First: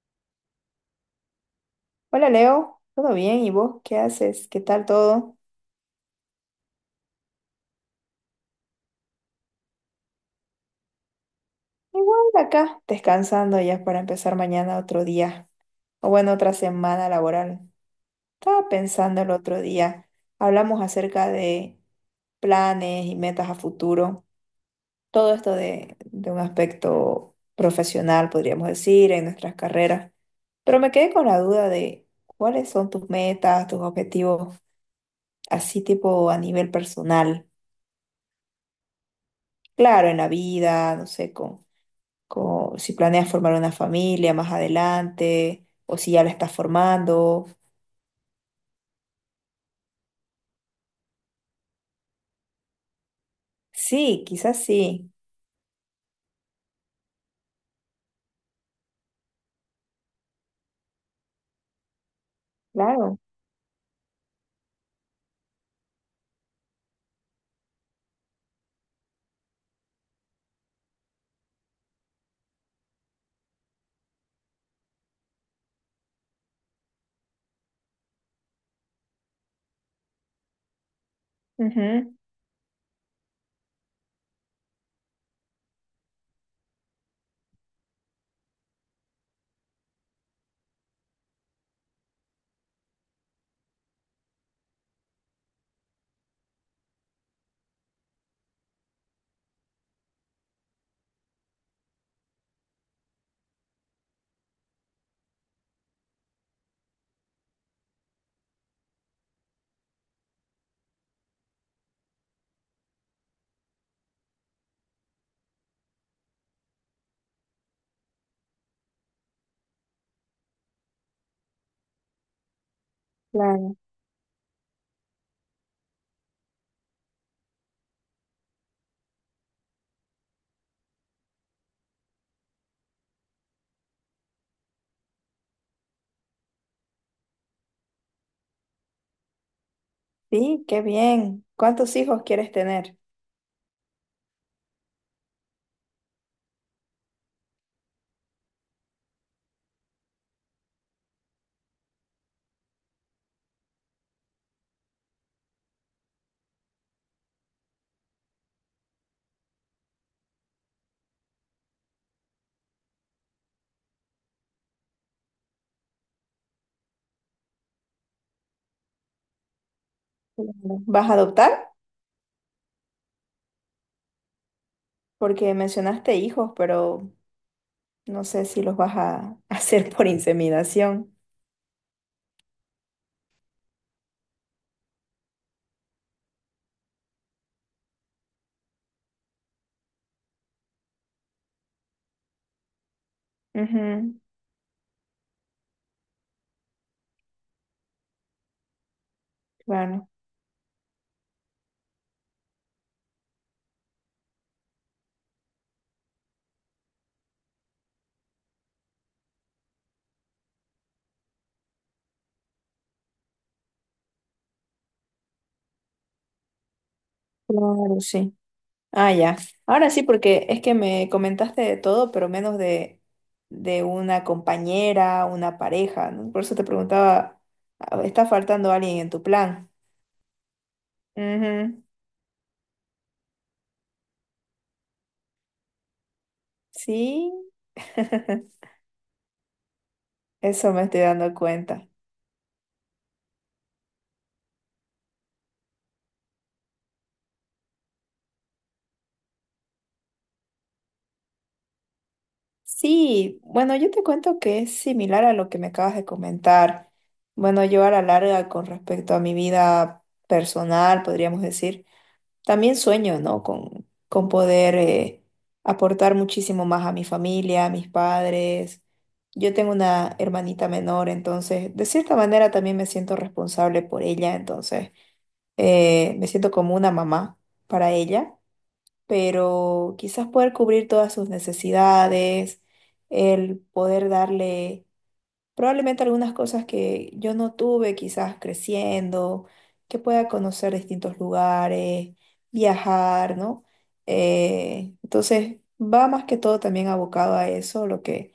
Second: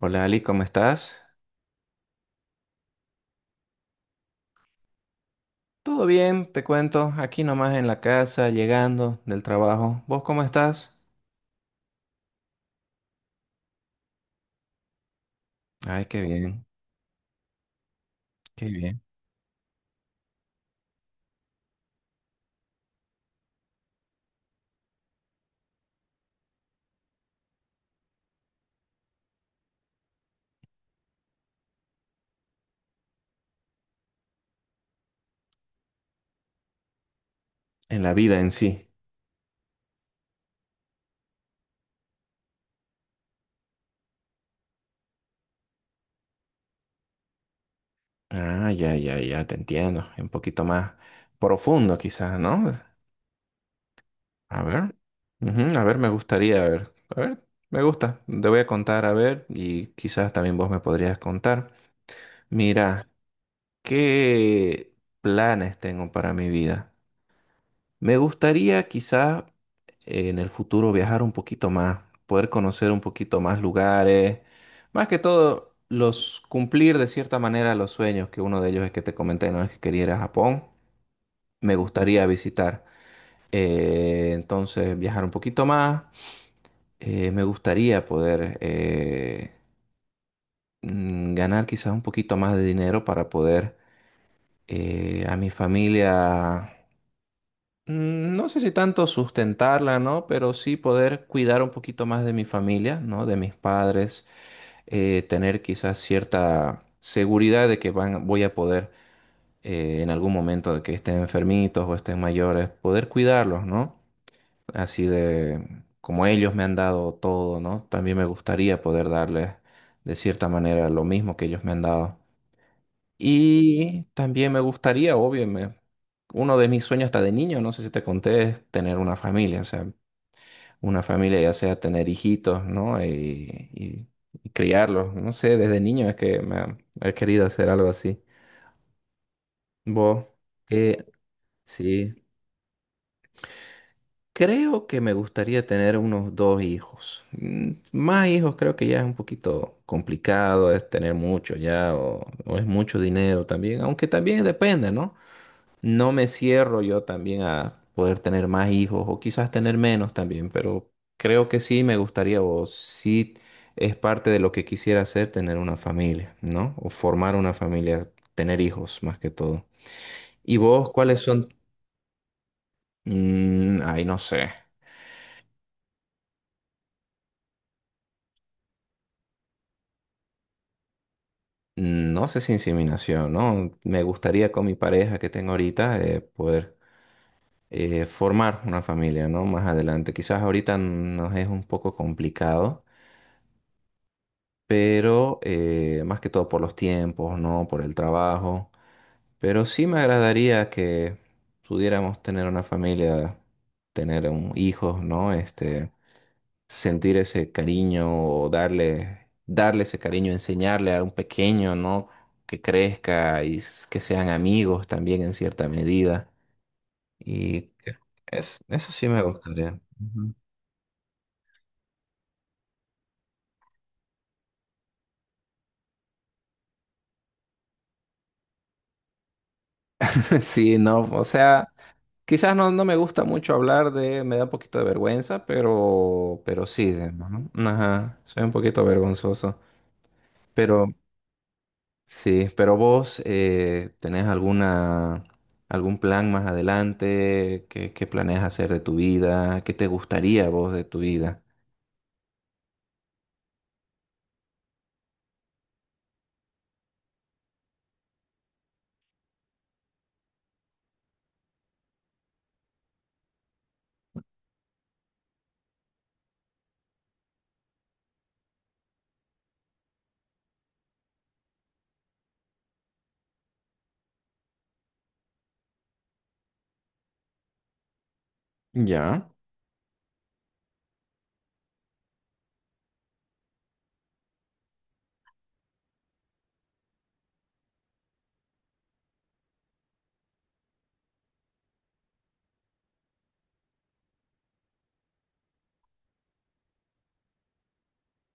Hola Ali, ¿cómo estás? Hola Leo, ¿todo bien? ¿Y vos qué haces? ¿Qué tal todo? Todo bien, te cuento, aquí nomás en la casa, llegando del trabajo. ¿Vos cómo estás? Igual acá, descansando ya para empezar mañana otro día, Ay, o qué bueno, otra bien, semana laboral. qué Estaba bien. pensando el otro día, hablamos acerca de planes y metas a futuro, todo esto de un aspecto profesional, podríamos decir, en nuestras carreras, pero me quedé con la duda de cuáles son tus metas, tus objetivos, así tipo a nivel personal. En la vida en sí. Claro, en la vida, no sé, como si planeas formar una familia más adelante o si ya la estás formando. Ah, ya, ya, ya, te entiendo. Un poquito más profundo quizás, ¿no? Sí, A quizás ver. sí, Ujú, a ver, me gustaría, a ver. A ver, me gusta. Te voy a contar, a ver, y quizás también vos me podrías contar. Mira, claro. ¿qué planes tengo para mi vida? Me gustaría quizás en el futuro viajar un poquito más, poder conocer un poquito más lugares, más que todo los cumplir de cierta manera los sueños, que uno de ellos es que te comenté, no es que quería ir a Japón, me Ujú, gustaría visitar. Entonces viajar un poquito más. Me gustaría poder ganar quizás un poquito más de dinero para poder a mi familia. No sé si tanto sustentarla, ¿no? Pero sí poder cuidar un poquito más de mi familia, ¿no? De mis padres, tener quizás cierta seguridad de que van, voy a poder en algún momento de que estén enfermitos o estén mayores, poder cuidarlos, ¿no? Así de como ellos me han dado todo, ¿no? También me gustaría poder darles de cierta manera lo mismo que ellos me han dado. claro. Y también me gustaría, obvio, uno de mis sueños hasta de niño, no sé si te conté, es tener una familia, o sea, una familia ya sea tener hijitos, ¿no? Y criarlos, no sé, desde niño es que he querido hacer algo así. Vos, Sí, qué eh, bien. ¿Cuántos sí, hijos quieres tener? creo que me gustaría tener unos dos hijos. Más hijos creo que ya es un poquito complicado, es tener mucho ya, o es mucho dinero también, aunque también depende, ¿no? No me cierro yo también a poder tener más hijos o quizás tener menos también, pero creo que sí me gustaría o sí es parte de lo que quisiera hacer tener una familia, ¿no? O formar una familia, tener hijos más que todo. Claro. ¿Y vos ¿Vas a cuáles son? adoptar? Mm, ay, no sé. Porque mencionaste hijos, pero no sé si los vas a hacer por inseminación. No sé si inseminación, ¿no? Me gustaría con mi pareja que tengo ahorita poder formar una familia, ¿no? Más adelante. Quizás ahorita nos es un poco complicado, Ujú, pero más que todo por los tiempos, ¿no? Por el trabajo. Pero sí me claro. agradaría que pudiéramos tener una familia, tener un hijos, ¿no? Este, sentir ese cariño o darle ese cariño, enseñarle a un pequeño, ¿no? Que crezca que sean amigos también en cierta medida. Y que Claro, sí. es, eso sí Ah, me ya. gustaría. Ahora sí, Ujú. porque es que me comentaste de todo, pero menos de una compañera, una pareja, ¿no? Por eso te preguntaba, ah, ¿está faltando alguien en tu plan? Sí, no, o sea. Ujú. Quizás no me gusta mucho hablar de, me da un poquito de vergüenza, pero sí, Sí, ¿no? Ajá, soy un poquito vergonzoso. eso me Pero estoy dando cuenta. sí, pero vos tenés alguna, algún plan más adelante, qué planeas hacer de tu vida, qué te gustaría vos de tu vida. Sí, bueno, yo te cuento que es similar a lo que me acabas de comentar. Bueno, yo a la larga con respecto a mi vida personal, podríamos decir. También sueño, ¿no? Con poder aportar muchísimo más a mi familia, a mis padres. Yo tengo una hermanita menor, entonces de cierta manera también me siento responsable por ella, entonces me siento como una mamá para ella, Ya. pero quizás poder cubrir todas sus necesidades, el poder darle probablemente algunas cosas que yo no tuve, quizás creciendo, que pueda conocer distintos lugares, viajar, ¿no? Entonces, va más que todo también abocado a eso,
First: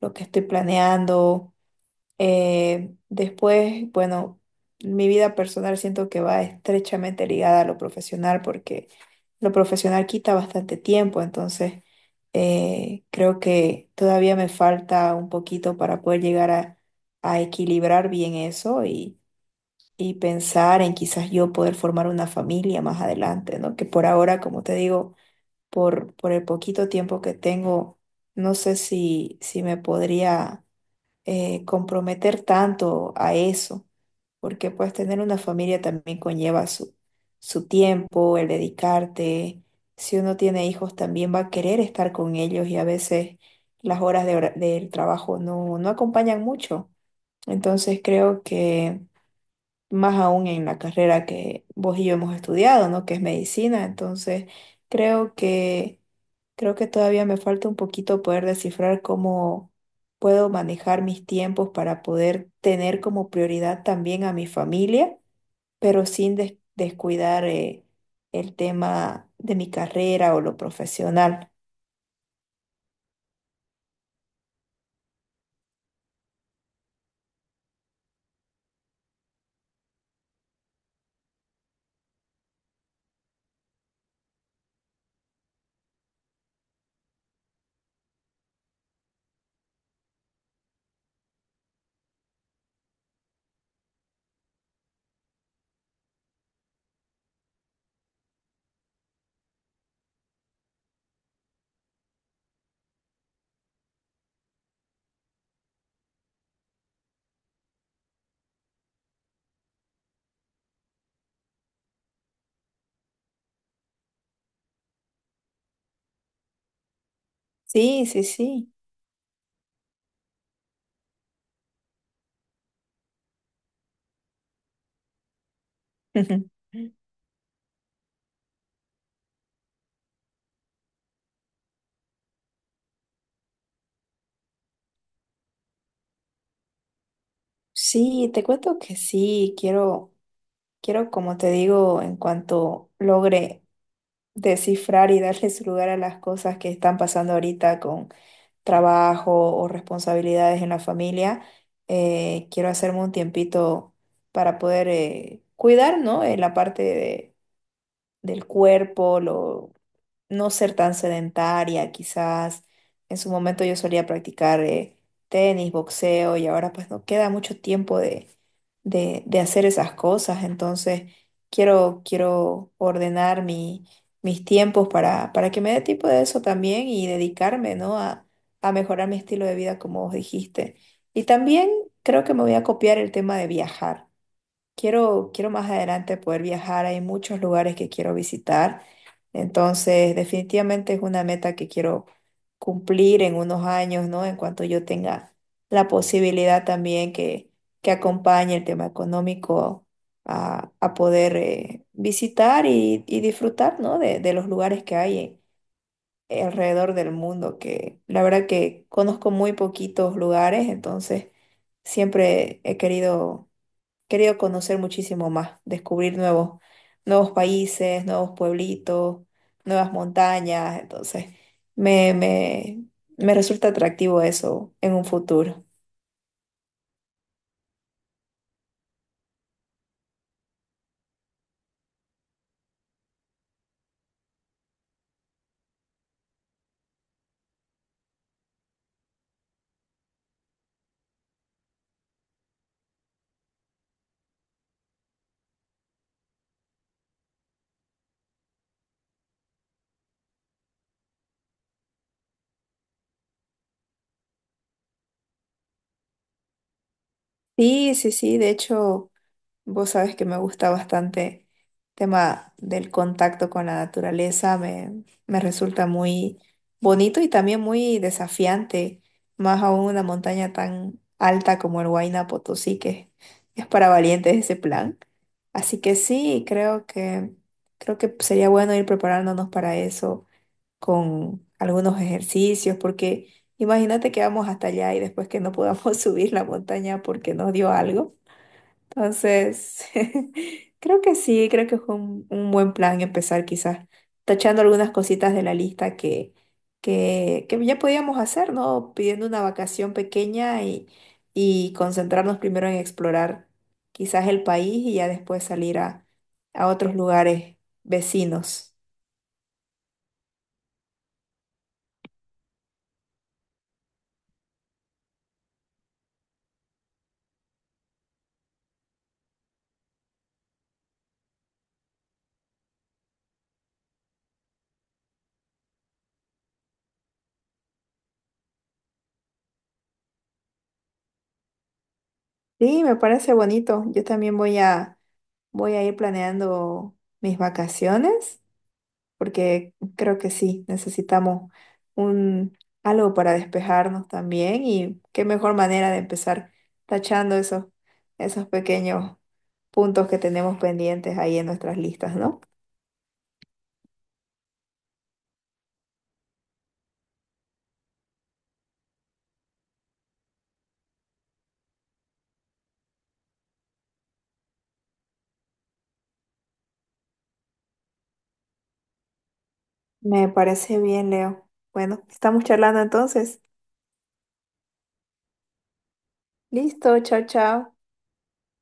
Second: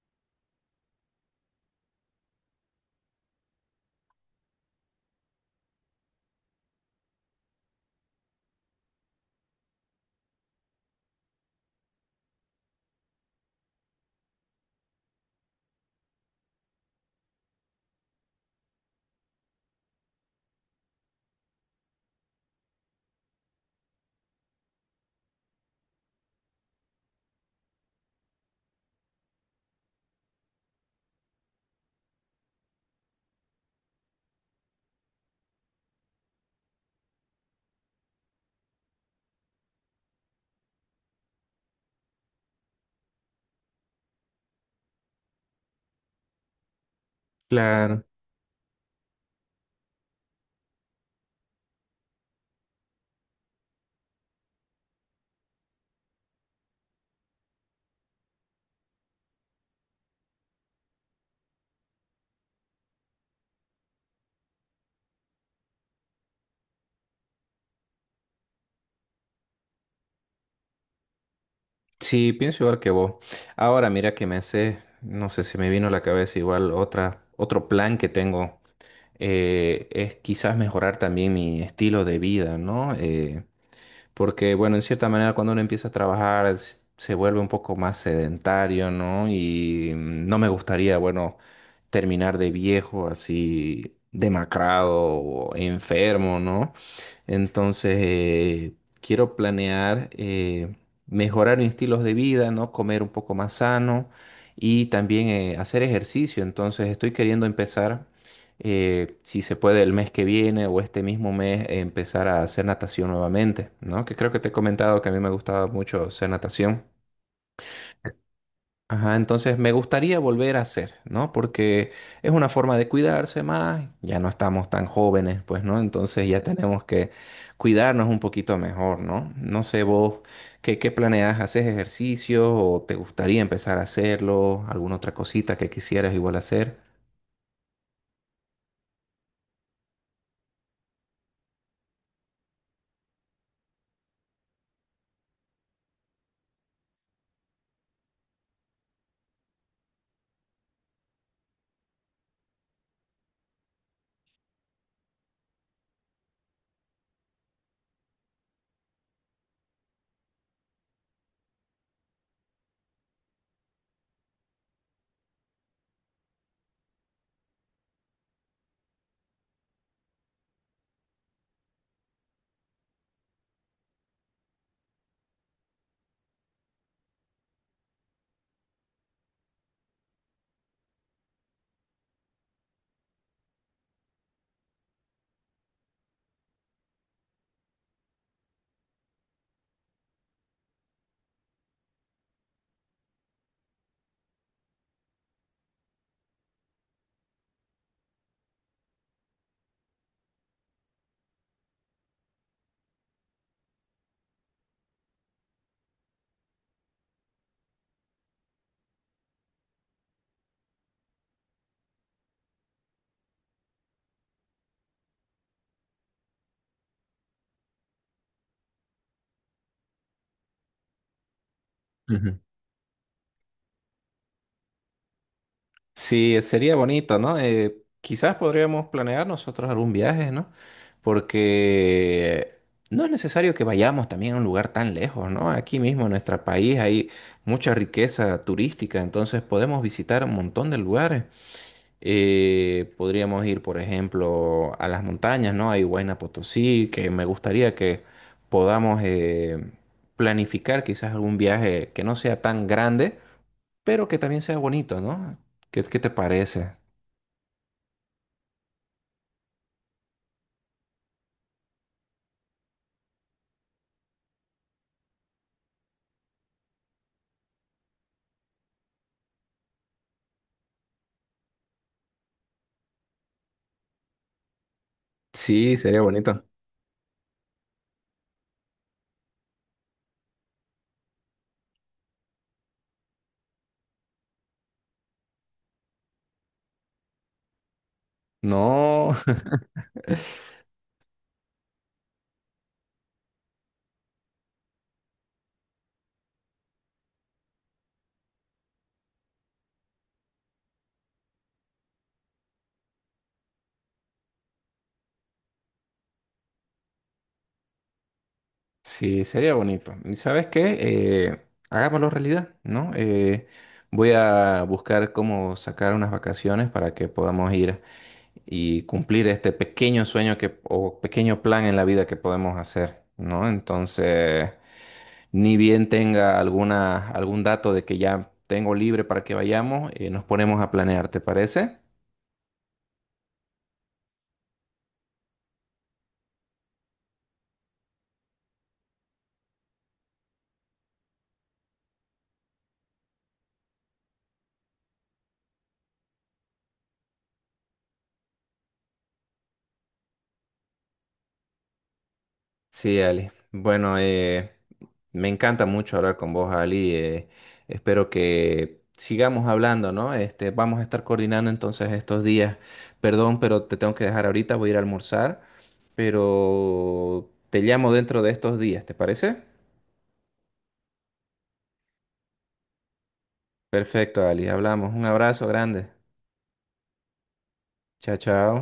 lo que estoy planeando. Después, bueno, mi vida personal siento que va estrechamente ligada a lo profesional porque lo profesional quita bastante tiempo, entonces creo que todavía me falta un poquito para poder llegar a equilibrar bien eso y pensar en quizás yo poder formar una familia más adelante, ¿no? Que por ahora, como te digo, por el poquito tiempo que tengo, no sé si me podría comprometer tanto a eso, porque pues tener una familia también conlleva su tiempo, el dedicarte. Si uno tiene hijos también va a querer estar con ellos y a veces las horas de del trabajo no acompañan mucho. Entonces Claro, creo que más aún en la carrera que vos y yo hemos estudiado, ¿no? Que es medicina. Entonces, creo que creo que todavía me falta un poquito poder descifrar cómo puedo manejar mis tiempos para poder tener como prioridad también a mi familia, pero sin descuidar el tema de mi carrera o lo profesional. sí, pienso igual que vos. Ahora mira que me hace, no sé si me vino a la cabeza igual otra, otro plan que tengo. Es quizás mejorar también mi estilo de vida, ¿no? Porque, bueno, en cierta manera cuando uno empieza a trabajar se vuelve un poco más sedentario, ¿no? Y no me gustaría, bueno, terminar de viejo así demacrado o enfermo, ¿no? Entonces, quiero planear mejorar mis estilos de vida, ¿no? Comer un poco más sano y también hacer ejercicio. Entonces, estoy queriendo empezar si se puede el mes que viene o este mismo mes empezar a hacer natación nuevamente, ¿no? Que creo que te he comentado que a mí me gustaba mucho hacer natación. Sí, sí, sí. Ajá, entonces me gustaría volver a hacer, ¿no? Porque es una forma de cuidarse más, ya no estamos tan jóvenes, pues, ¿no? Entonces ya tenemos que cuidarnos un poquito mejor, ¿no? No sé vos, ¿qué planeas? ¿Haces ejercicio o te gustaría empezar a hacerlo? ¿Alguna otra cosita que quisieras igual hacer? Sí, te cuento que sí, quiero, como te digo, en cuanto logre descifrar y darle su lugar a las cosas que están pasando ahorita con trabajo o responsabilidades en la familia, quiero hacerme un tiempito para poder cuidar, ¿no? La parte del cuerpo, lo, no ser tan sedentaria, quizás en su momento yo solía practicar tenis, boxeo y ahora pues no queda mucho tiempo de hacer esas cosas, entonces quiero ordenar mis tiempos para que me dé tiempo de eso también y dedicarme, ¿no? A mejorar mi estilo de vida como vos dijiste. Y también creo que me voy a copiar el tema de viajar. Quiero más adelante poder viajar, hay muchos lugares que quiero visitar, entonces definitivamente es una meta que quiero cumplir en unos años, ¿no? En cuanto yo tenga la posibilidad también que acompañe el tema económico a poder visitar y disfrutar, ¿no? De los lugares que hay alrededor del mundo, que la verdad que conozco muy poquitos lugares, entonces siempre he querido Querido conocer muchísimo más, descubrir nuevos países, nuevos pueblitos, nuevas montañas. Entonces, me, Ujú. me, me resulta atractivo eso en un futuro. Sí, sería bonito, ¿no? Quizás podríamos planear nosotros algún viaje, ¿no? Porque no es necesario que vayamos también a un lugar tan lejos, ¿no? Aquí mismo en nuestro país hay mucha riqueza turística, entonces podemos visitar un montón de lugares. Podríamos ir, por ejemplo, a las montañas, ¿no? Hay Huayna Potosí, que me gustaría que podamos planificar quizás algún viaje que no sea tan grande pero que también sea bonito, ¿no? ¿Qué te parece? Sí, sí, sí, de hecho. Vos sabés que me gusta bastante el tema del contacto con la naturaleza, me resulta muy bonito y también muy desafiante, más aún una montaña tan alta como el Huayna Potosí, que es para valientes ese plan. Sí, Así que sería sí, bonito. Creo que sería bueno ir preparándonos para eso con algunos ejercicios, porque imagínate que vamos hasta allá y después que no podamos subir la montaña porque nos dio algo. No, Entonces, creo que sí, creo que fue un buen plan empezar quizás tachando algunas cositas de la lista que ya podíamos hacer, ¿no? Pidiendo una vacación pequeña y concentrarnos primero en explorar quizás el país y ya después salir a otros lugares vecinos. sí, sería bonito. ¿Y sabes qué? Hagámoslo realidad, ¿no? Voy a buscar cómo sacar unas vacaciones para que podamos ir y cumplir este pequeño sueño que, o pequeño plan en la vida que podemos hacer, ¿no? Entonces, ni bien tenga alguna, algún dato de que ya tengo libre para que vayamos, nos ponemos a planear, ¿te parece? Sí, me parece bonito. Yo también voy a ir planeando mis vacaciones. Porque creo que sí, necesitamos un algo para despejarnos también y qué mejor manera de empezar tachando esos pequeños puntos que tenemos pendientes ahí en nuestras listas, ¿no? Sí, Ali. Bueno, me encanta mucho hablar con vos, Ali. Eh, espero que sigamos hablando, ¿no? Este, vamos a estar coordinando entonces estos días. Perdón, pero te tengo que dejar ahorita, voy a ir a almorzar, pero te llamo dentro de estos días, ¿te parece? Me parece bien, Leo. Bueno, estamos charlando entonces. Perfecto, Ali. Hablamos. Un abrazo grande. Listo, chao, chao. Chao, chao.